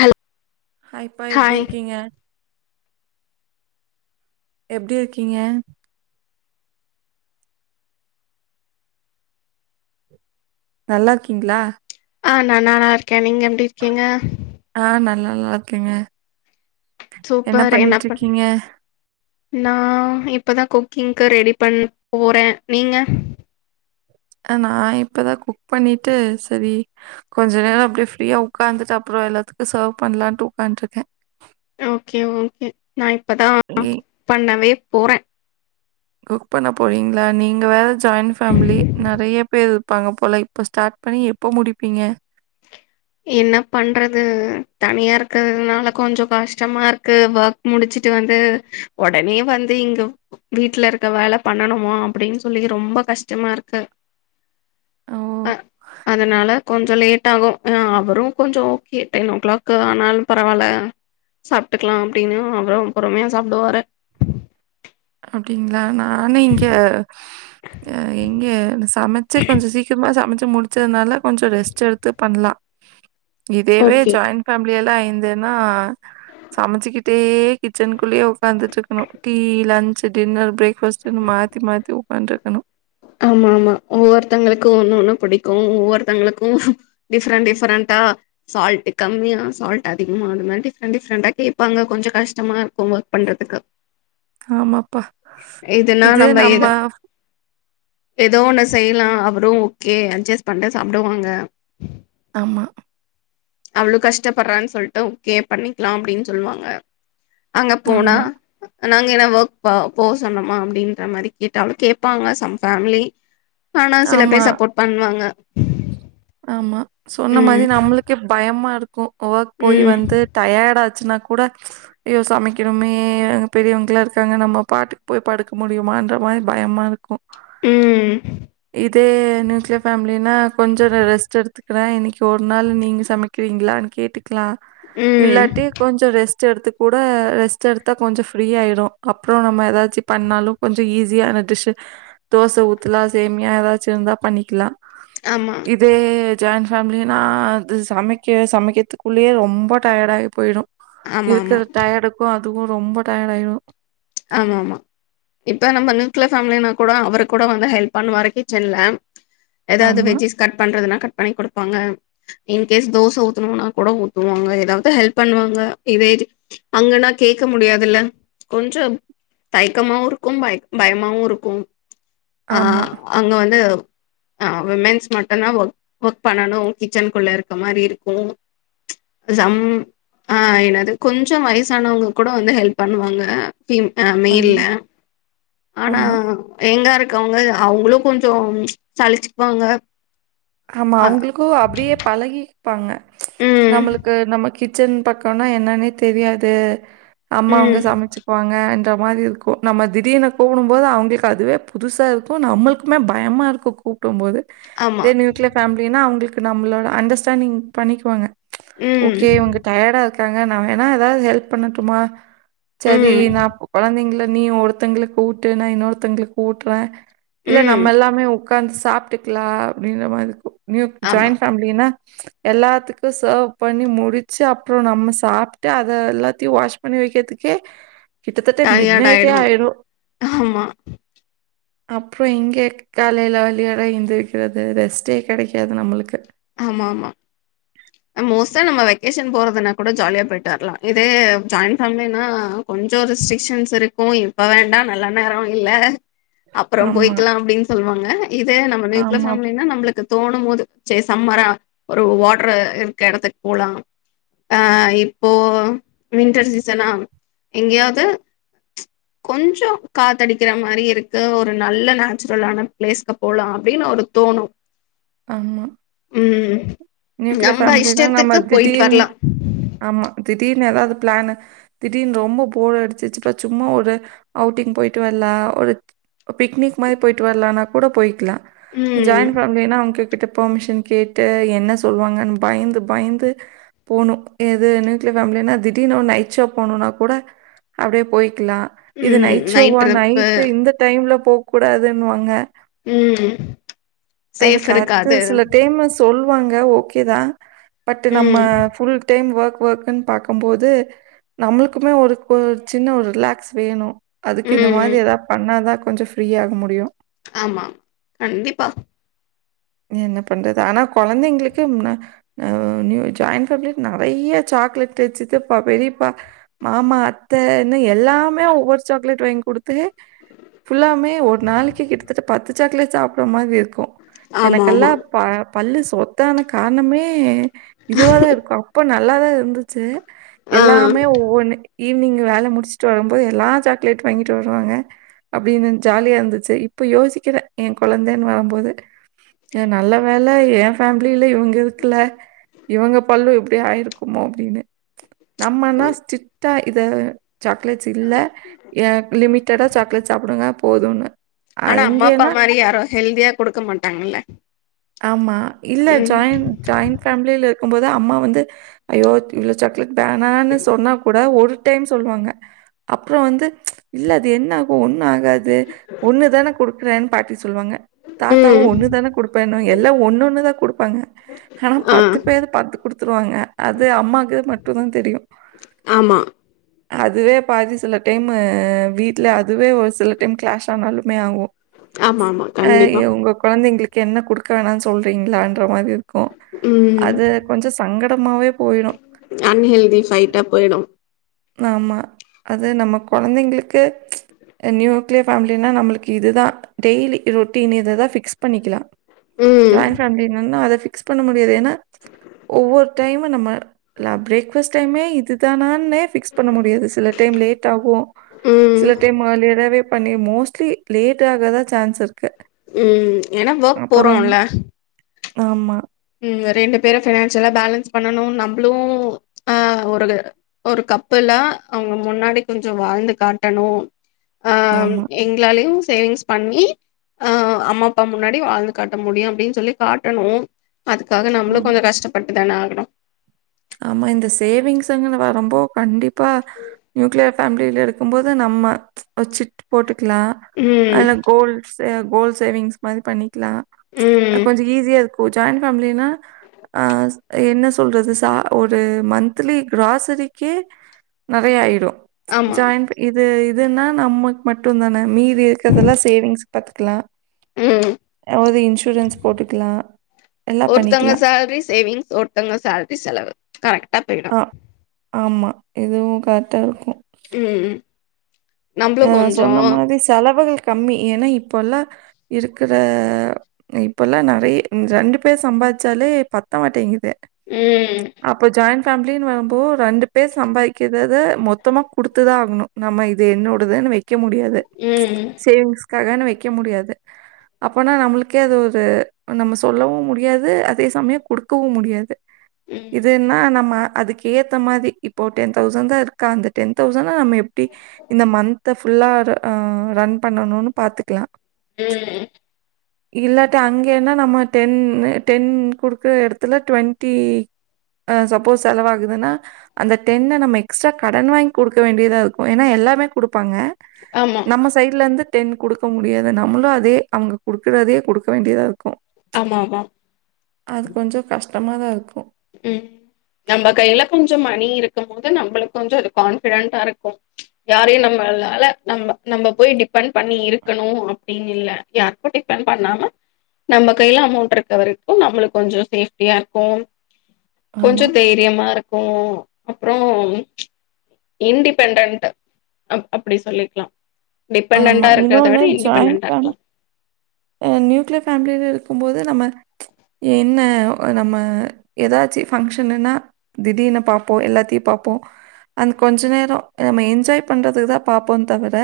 Hello hi பா எப்டி இருக்கீங்க எப்டி இருக்கீங்க நல்லார்க்கீங்களா ஆ நா நல்லா இருக்கே நீங்க எப்டி இருக்கீங்க ஆ நா நல்லா இருக்கங்க என்ன சூப்பர் பண்ணிட்டு பண் இருக்கீங்க நா இப்போ தா குக்கிங்க்க்கு ரெடி பண்ணப் போறே நீங்க ஆ நா இப்பதா குக் பண்ணிட்டு சரி கொஞ்ச நேரோ அப்டியே ஃப்ரீயா உக்காந்துட்டு அப்றோ எல்லாத்துக்கு சர்வ் பண்ணலாம்ட்டு உட்கான்ட்ருக்கே ஓக்கே ஓக்கே நா இப்பதா நீ பண்ணவே போறே குக் பண்ண போறீங்களா நீங்க வேற ஜாயிண்ட் ஃபேமிலி நறைய பேர் இருக் இருப்பாங்க போல இப்போ ஸ்டார்ட் பண்ணி எப்போ முடிப்பீங்க என்ன பண்றது தனியா இருக்கிறதுனால கொஞ்சோ கஷ்டமா இருக்கு ஒர்க் முடிச்சுட்டு வந்து உடனே வந்து இங்க வீட்ல இருக்க வேலை பண்ணணுமா அப்டின்னு சொல்லி ரொம்ப கஷ்டமா இருக்கு ஓ! அ அதனால கொஞ்சோ லேட் ஆகு ஆ அவரு கொஞ்சோ ஓகே டென் ஓ கிளாக் ஆனாலு பரவால்ல சாப்ட்டுக்கலா அப்டின்னா அவரு பொறுமையா சாப்டுவாரு அப்டீங்களா நா நானும் இங்க அ எங்க சமைச்சு கொஞ்சோ சீக்கிரமா சமைச்சு முடிச் சேர்னால கொஞ்சோ ரெஸ்ட் எடுத்து பண்லா இதேவே ஓகே ஜாயின்ட் ஃபேமிலி எல்லா இருந்தேன்னா சமைச்சுக்கிட்டே கிச்சனுக்குள்யே உட்காந்துட்டு இருக்கணு டீ லன்ச் லன்ச் டின்னர் பிரேக்ஃபாஸ்ட்ன்னு மாத்தி மாத்தி உக்காண்ட் இருக்கணு ஆமா ஆமா ஒவ்வொருத்தவங்களுக்கு ஒன்னு ஒண்ணு பிடிக்கு ஒவ்வொருத்தவங்களுக்கு டிஃப்ரண்ட் டிஃப்ரண்ட்டா சால்ட் கம்மியா சால்ட் அதிகமா அது மாதிரி டிஃப்ரெண்ட் டிஃப்ரெண்டா கேட்பாங்க கொஞ்சம் கஷ்டமா இருக்கும்மா பண்றதுக்கு ஆமாப்பா. இதுன்னா நம்ம எத ஏதோ ஒன்ன செய்யலா அவரு ஓகே அட்ஜஸ்ட் பண்ட்டு சாப்டுவாங்க ஆமா அவ்ளோ கஷ்டப்பட்றான்னு சொல்ட்டு ஓக்கே பண்ணிக்கலா அப்டின்னு சொல்லுவாங்க அங்க போனா ஆமா, நாங்க எல்லா ஒர்க் பா போ சொன்னமா அப்டின்ற மாறி கேட்டாலு கேப்பாங்க சம் ஃபேம்லி ஆனா சில ஆமா, பேர் சப்போர்ட் பண்வாங்க ஆமா சொன்ன மாரி நம்மளுக்கே பயமா இருக்கு ஒர்க் போயி ம் வந்து டயர்ட் ஆச்சுன்னாக் கூட ஐய்யோ சமைக்கணுமே அங்க பெரியவங்கல்லா இருக்காங்க நம்ம பாட்டுக்கு போய் படுக்க முடியுமான்ற மாறி பயமா இருக்கும் ம் இதே நியூக்லியர் பேமிலினா கொஞ்சோ நா ரெஸ்ட் எடுத் எடுத்துக்றே இன்னைக்கு ஒரு நாள் நீங்க சமைக்கிறீங்களான்னு கேட்டுக்கலா ம் இல்லாட்டி கொஞ்சோ ரெஸ்ட் ரெஸ்ட் எடுத்து கூட ரெஸ்ட் எடுத்தா கொஞ்சோ ஃப்ரீயாயிடு அப்றோ நம்ம ஏதாச்சு பண்ணாலு கொஞ்சோ ஈஸியான டிஷ்ஷு தோச ஊத்தலா சேமியா ஏதாச்சு இருந்தா பண்ணிக்கலா ஆமா இதே ஜாயிண்ட் ஃபேமிலினா அது சமைக்க சமைக்றதுக்குள்ளேயே ரொம்ப டயர்டாகி போயிடு ஆமா ஆமா இருக்கிற டயர்டுக்கு அதுவு ரொம்ப டயர்ட் ஆயிடு ஆமா ஆமா இப்போ நம்ம நியூக்ளியர் ஃபேமிலின்னா கூட அவரு கூட வந்து ஹெல்ப் பண்ணுவாரு கிச்சன்ல ஏதாவது ஆமா, வெஜ்ஜிஸ் கட் பண்றதுனா கட் பண்ணி கொடுப்பாங்க இன்கேஸ் தோச ஊத்தனுன்னா கூட ஊத்துவாங்க எதாவது ஹெல்ப் பண்ணுவாங்க இதே அங்கன்னா கேக்க முடியாதுல்ல கொஞ்சம் தைக்கமாவு இருக்கும் பய பயமாவு இருக்கு ஆ ஆமா, அங்க வந்து ஆ விமன்ஸ் மட்டு தான் ஒர்க் ஒர்க் பண்ணனு கிச்சன்க்குள்ள இருக்க மாரி இருக்கு சம் ஆ என்னது கொஞ்சோ வயசானவங்க கூட வந்து ஹெல்ப் பண்ணுவாங்க பீம் ஆம் மெயில்ல ஆமா, ஆனா ஆமா. யங்கா இருக்கவங்க அவங்களும் கொஞ்சோம் சழிச்சுப்பாங்க ஆமா அவுங்களுக்கு அப்டியே பழகிப்பாங்க ம். நம்மளுக்கு நம்ம கிச்சன் பக்கன்னா என்னன்னே தெரியாது அம்மாவுங்க ம். சமைச்சுக்குவாங்கன்ற மாரி இருக்கு நம்ம திடீர்னு கூப்புடும் போது அவங்களுக்கு அதுவே புதுஷ்சா இருக்கு நம்மள்க்குமே பயமா இருக்கு கூப்டும் போது ஆமா இதே நியூக்ளியர் ஃபேமிலின்னா அவங்களுக்கு நம்மளோட அண்டஸ்டாணிங் பண்ணிக்குவாங்க ம். ஓகே உங்க டயர்டா இருக்காங்க நா வேணா ஏதாவது ஹெல்ப் பண்ணட்டுமா சரி ம். நா கொழந்தைங்கள நீ ஒருத்தவங்களுக்கு ஊட்டு நா இன்னொருத்தவங்களுக்கு ஊட்றே இல்ல ம். நம்ம எல்லாமே உட்கார்ந்து சாப்பிட்டுக்கலா அப்டின்ற மாரி இருக்கு ஆமா. ஜாயிண்ட் ஃபேமிலினா எல்லாத்துக்கு சர்வ் பண்ணி முடிச்சு அப்ரோ நம்ம சாப்பிட்டு அத எல்லாத்தையு வாஷ் பண்ணி வைக்கிறதுக்கே கிட்டத்தட்ட மிட் டயர்ட் நைட்டே ஆயிடுவோம். ஆயிறு ஆமா. அப்ரோ எங்க காலையில வலியோட எந்திரிக் ரெஸ்டே கெடைக்காது நம்மளுக்கு ஆமா ஆமா மோஸ்ட்டா நம்ம வெக்கேஷன் போறதுனா கூட ஜாலியா போயிட்டு வரலா இதே ஜாயிண்ட் ஃபேமிலினா கொஞ்சோ ரெஸ்ட்ரிக்ஷன்ஸ் இருக்கூ இப்ப வேண்டா நல்ல நேரோ இல்ல அப்புறம் ஆமா, போய்க்கலா அப்டின் சொல்லுவாங்க இதே நம்ம நியூக்ளியர் ஆமா, ஃபேம்லினா நம்மளுக்கு தோணும் போது சேர் சம்மரா ஒரு வாட்ரு இருக்க எடத்துக் போலா ஆ இப்போ வின்டர் சீசனா எங்கேயாவது ம்ச் கொஞ்சோ காத்தடிக்கிற மாரி இருக்கு ஒரு நல்ல நேச்சுரலான பிளேஸ்க்கு போலா அப்டின்னு ஒரு தோணு ஆம்மா ம் நியூக்ல நம்ம ஆமா ஃபேமிலினா நம்ம இஷ்டத்துக்கு போயிட்டு திடீற்ன்னு வரலா ஆமா திடீர்னு ஏதாவது பிளான்னு திடீர்னு ரொம்ப போர் அடிச்சச்சுப்ப சும்மா ஒரு அவுட்டிங் போயிட்டு வரலா ஒரு பிகனிக் மாரி போயிட்டு வரலாம்னா கூட போயிக்கலா ம் ஜாயின்ட் ஃபேமிலின்னா அவங் அத்தகிட்ட பர்மிஷன் கேட்டு என்ன சொல்வாங்கன் பய்ந்து பய்ந்து போணு எது நியூக்ளிய ஃபேமிலின்னா திடீர்னு நைட் ஷோ போனுன்னா கூட அப்டி போய்க்கலா இது ம் நைட் நைச்சோவா ட்ரிப்பு நைட்டு இந்த டைம்ல போக கூடாதுன்னுவாங்க ம் சேஃப் இருக்காது அடுத்து சில டைம்மு சொல்வாங்க ஓகே தா பட்டு நம்ம ம் ஃபுல் டைம் ஒர்க் ஒர்க்ன் பாக்கும்போது நம்மளுக்குமே ஒரு ஒரு சின்ன ஒரு ரிலாக்ஸ் வேணு அதுக்கு இந்த ம் மாதிரி எதா பண்ணா தா கொஞ்சோ ஃப்ரீ ஆக முடியு ஆமா கண்டிப்பா என்ன பண்றது ஆனா கொழந்தைங்களுக்கு ஜாயண்ட் ஃபேமிலிக்கு நெறைய சாக்லேட்டு சித்தப்பா பெரியப்பா மாமா அத் அத்த ன்னு எல்லாமே ஒவ்வொரு சாக்லேட் வாங் குடுத்து ஃபுல்லாமே ஒரு நாளைக்கு கிட்டத்தட்ட பத்து சாக்லேட் சாப்புடடுற மாரி இருக்கூ ஆமா எனக்கெல்லா ஆமா ப பல்லு சொத்தானா கார்ணமே இதுவா தா இருக்கு அப்ப நா நல்லா தா இருந்துச்சு ஆ எல்லாமே ஒவ்வொன்னு ஈவினிங் வேல முடிச்சுட்டு வரும்போது எல்லா சாக்லேட் வாங்கிட்டு வருவாங்க அப்டினின் ஜாலியா இருந்துச்சு இப்ப யோசிக்கிறே எ கொழந்தேன் வரும்போது எ நல்ல வேல எ ஃபேமிலில இவுங்க இருக்கில இவங்க பல்லு எப்டியோ ஆயிருக்குமோ அப்டினு நம்ம அண்ணா ஸ்ரிட்டா இத சாக்லேட்ஸ் இல்ல எ லிமிட்டாதா சாக்லேட் சாப்டுங்க போதுன்ன ஆனா அம்மா அப்பா மாறி யாரு ஹெல்தியா குடுக்க மாட்டாங்கள ஆமா இல்ல ஜாயிண்ட் ஜாயிண்ட் ஃபேமிலில இருக்கும் போது அம்மா வந்து ஐயோ இவ்ளோ சாக்லேட் வேணானு சொன்னா கூட ஒரு டைம் சொல்வாங்க அப்புற வந்து இல்ல அது என்ன ஆகு ஒன்னு ஆகாது ஒன்னு தான குடுக்றேன் பாட்டி சொல்வாங்க தாத்தாவு ம் ஒன்னு தான குடுப்பேனோ எல்லா ஒன்னு ஒன்னு தா குடுப்பாங்க ஹா ஆ பத்து பேர் பத்து குடுத்துருவாங்க அது அம்மாக்கு மட்டு தா தெரியு ஆமா அதுவே பாதி சில டைமு வீட்ல அதுவே ஒரு சில டைமு கிளாஷ் ஆனாலுமே ஆவு ஆமா ஆமா அ கண்டிப்பா எ உங்க குழந்திங்ளுக்கு என்ன குடுக் வேணான் சொல்றீங்ளான்ற மாரிர்க் கு ம் அது கொஞ்ச சங்கடமாவே போயிரு அன்ஹெல்தி ஃபைட்டா போயிடு ஆமா அது நம்ம கொழந்தைங்களுக்கு அ நியூக்ளியர் ஃபேம்லினா நம்ளுக்கு இது தா டெய்லி ரொட்டின் இதுதா பிக்ஸ் பண்ணிக்கிலா ம் ஜாயிண்ட் ஃபேமிலி நொன்ன அத ஃபிக்ஸ் பண்ண முடியாது ஏனா ஒவ்வொரு டைம் நம்ம ல பிரேக்ஃபஸ்ட் டைமே இதுதானானே பிக்ஸ் பண்ண முடியாது சில டைம் லேட் ஆகு ம் சில டைம் மர்லியராவே பண்ணி மோஸ்ட்லி லேட் ஆக தா சான்ஸ் இருக்கு ம் ஏனா வெர்க் போறோ அப்புறம் இல்ல ஆமா ம் ரெண்டு பேரு பினான்சியலா பேலன்ஸ் பண்ணனு நம்புளு ஆ ஒருகு ஒரு கப்புலா அவுங்க முன்னாடி கொஞ்ச வாழ்ந்து காட்டணு ஆ ஆமா, எங்ளாலயு சேவிங்ஸ் பண்ணி ஆ அம்மா அப்பா முன்னாடி வாழ்ந்து காட்ட முடியு அப்டின் சொல்லி காட்டணு அதுக்காக நம்ளு ஆமா. கொஞ்ச கஷ்டப்பட்டு தான ஆகுணு ஆமா இந்த சேவிங்ஸ்ங்கனு வரம்போ கண்டிப்பா நியூக்ளியர் ஃபேம்லியில இருக்கும்போது நம்ம ஒர் சிட் போட்டுக்லா ம் அல கோல் சே கோல் சேவிங்ஸ் மாரி பண்ணிக்லா ம் அ கொஞ்ச ஈஸியா இருக்கு ஜாயிண்ட் ஃபேமிலினா அ என்ன சொல்றது சா ஒரு மந்த்லி கிராசரிக்கே நறைய ஆய்டு ஆமா ஜாயின் இது இதுனா நம்மக் மட்டு தானே மீதி இர்க்கிறதலா சேவிங்ஸ் பாத்துக்கிலா ம் ஒரு இன்சூரன்ஸ் போட்டுக்கிலா எல்லா ஒருத்தவங்க பண்ணிக்கிலா சேல்ரி சேவிங்ஸ் ஒட் ஒர்த்தவுங்க சேல்ரி செலவு கரெக்டா பேய்டு ஆ. ஆமா இதுவு கரெடா இருக்கு ம் ம் நம்மளு அ கொஞ்சோ சொன்ன மாதி செலவுகள் கம்மி ஏனா இப்பலா இருக்கிற இப்பலா நறைய ரெண்டு பேர் சம்பார்ச்சாலே பத்த மாட்டேங்குது ம் அப்போ ஜாயிண்ட் ஃபேமிலின் வரும்போ ரெண்டு பேர் சம்பாதிக்கிறத மொத்தமா குடுத்து தா ஆகுணு நம்ம இது என்னோட் இப்பதான வெக்க முடியாது ம் சேவிங்ஸ்க்காகனு வெக்க முடியாது அப்பனா நம்மளுக்கே அது ஒரு நம்ம சொல்லவு முடியாது அதே சமயோ குடுக்கவு முடியாது ம் இதுன்னா நம்ம அதுக்கேத்த மாதி இப்போ டென் தௌசண்ட் தா இருக் காந்து டென் தௌசண்ணா நம்ம எப்டி இந்த மந்த் ஃபுல்லா ரன் பண்ணணுனு பாத்துக்கலா ம் இல்லாட்டி அங்கென்னா நம்ம டென் டென் குடுக்குற எடத்துல ட்வெண்ட்டி ஆ சப்போஸ் செலவாகுதுனா அந்த டென்ன நம்ம எக்ஸ்ட்ரா கடன் வாங்கி கொடுக்க வேண்டியதா இருக்கு ஏன்னா எல்லாமே கொடுப்பாங்க ஆமா நம்மஸ் சைடுலருந்து டென் கொடுக்க முடியாது நம்மளு அதே அவுங்க கொடுக்றதே கொடுக்க வேண்டியதா இருக்கு ஆமா ஆமா அது கொஞ்ச கஷ்டமா தா இருக்கு ம் நம்ம கையில கொஞ்சம் மணி இருக்கும் போது நம்மளுக் கொஞ்சோ அது கான்பிடன்டா இருக்கு யாரையு நம்மளால நம்ம நம்ம போய் டிபெண்ட் பண்ணி இருக்கணு அப்டின்னு இல்ல யாருக்கு டிபன் பண்ணாமா நம்ம கைல அமௌண்ட் இருக்க வரைக்கு நம்மளுக் கொஞ்ச சேஃப்டியா இருக்கு ஆமா, கொஞ்ச தைரியமா இருக்கு அப்றோ இன்டிபெண்டன்ட் அப்டி சொல்லிக்லாம் ஆமா. டிபெண்டன்டா இருக்றத விட இன்னொன்னு இன்டிபெண்டன்டா இருக்கலா ஹ நியூக்ளியர் ஃபேமிலில இருக்கும்போது நம்ம என்ன நம்ம ஏதாச்சு ஃபங்க்ஷன்னன்னா திடீனு பாப்போ எல்லாத்தையு பாப்போ அந்த கொஞ்ச நேர நம்ம என்ஜாய் பண்றது தா பாப்போ தவிர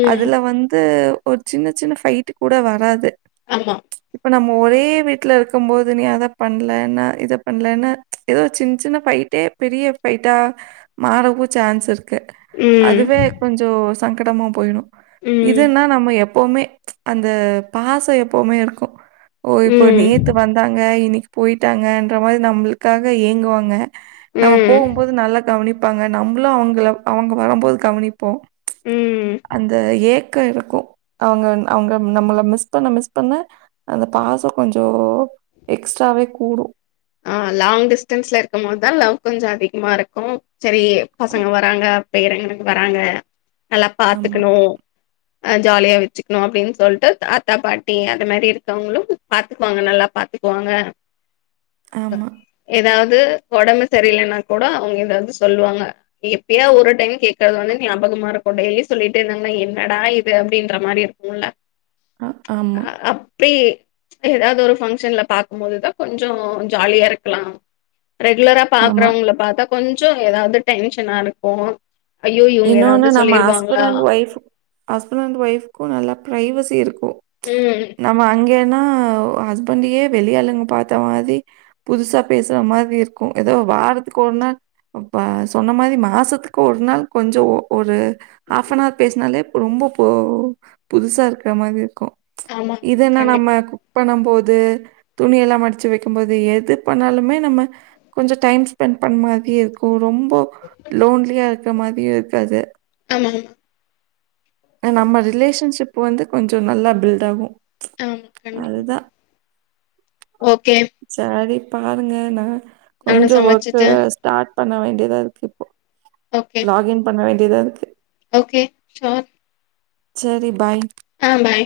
ம் அதுல வந்து ஒரு சின்ன சின்ன ஃபைட் கூட வராது ஆமா இப்ப நம்ம ஒரே வீட்ல இருக்கு போது நீ அத பண்லென்னா இத பண்லென்னா ஏதோ சின் சின்ன ஃபைட்டே பெரிய ஃபைட்டா மாறவு சான்ஸ் இருக்கு ம் அதுவே கொஞ்ஜோ சங்கடமா போயிடு ம் இதுன்னா நம்ம எப்போமே அந்த பாச எப்பவுமே இருக்கு ஓ இப்போ ம் நேத்து வந் தாங்க இன்னெக்கு போயிட்டாங்கன்ற மாரி நம்மளுக்காக ஏங்குவாங்க ம் நம்ம ம் போகும்போது நல்லா கவனிப்பாங்க நம்ளு அவுங்கள அவுங்க வரும்போது கவனிப்போ ம். அந்த ஏக்க இருக்கு அவங்க அவங்க நம்மள மிஸ் பண்ண மிஸ் பண்ண அந்த பாச கொஞ்ச எக்ஸ்ட்ராவே கூடு ஆ லாங் டிஸ்டன்ஸ்ல இருக்கு போது தா லவ் கொஞ்ச அதிகமா இருக்கு சரி பசங்க வராங்க பேரன்க வராங்க நல்லா ஆமா, பாத்துக்கணு அ ஜாலியா வச்சுக்கணு அப்டின்னு சொல்டு தாத்தா பாட்டி அந்த மாரி இருக்கவங்களு பாத்துக்குவாங்க நல்லா பாத்து போங்க ஆமா ஏதாவது உடம்பு சரியில்லைன்னா கூட அவங்க எதாவது சொல்லுவாங்க எப்பையோ ஒரு டைம் கேக்குறது வந்து ஞாபகமா இருக்கும் டெய்லி சொல்லிடே இருந்தாங்கன என்னடா இது அப்டின்ற மாரி இருக் இல்ல அ ஆமா பிரீ ஏதாவது ஒரு ஃபங்க்ஷன்ல பாக்கு போதுதா கொஞ்ச கொஞ்ச ஜாலியா இருக்கலா ரெகுலரா ஆமா. பாக்குறவங்கள பாத்தா கொஞ்ச எதாவது டென்ஷனா இருக்கு ஐயோ இவங்க ஏதாவது இன்னொன்னு நம்ம சொல்லிருவாங்களா ஹஸ்பண்ட் அண்ட் ஒய்ஃபக் ஹஸ்பண்ட் அண்ட் ஒய்ஃபக்கு நல்லா ப்ரைவசி இருக்கு ம் ஆமா அங்கேனா ஹஸ்பண்டயே வெளி ஆளுங்க பாத்த மாரி புதுசா பேசற மாரி இருக்கு ஏதோ வாரத்துக்கு ஒரு நாள் அப்ப சொன்ன மாரி மாசத்துக்கு ஒரு நாள் கொஞ்சோ ஒ ஒரு ஹாஃப்பனவர் பேசுனாலே ரொம்ப போ புதுசா இருக்குற மாரி இருக்கு ஆமா இதென்னா நம்ம கண்டிப்பா பண்ணம் போது துணியெல்லா மடிச்சு வக்கும் போது எது பண்ணாலுமே நம்ம கொஞ்ச டைம் ஸ்பெண்ட் பண் மாரியே இருக்கு ரொம்போ லோன்லியா இருக்க மாரியே இருக்காது ஆமாங்க நம்ம ரிலேஷன்ஷிப் வந்து கொஞ்சோ நல்லா பில்டு ஆகு ஆ கண்டிப்பா ஓகே சரி பாருங்க நா நானு கொஞ்சோ ஒர்க்கு சமைச்சிட்டு ஸ்டார்ட் பண்ண வேண்டியதா இருக்கு இப்போ ஓகே லாகின் பண்ண வேண்டியதா இருக்கு ஓகே ஷோர் சேரி பாய் ஆ பாய்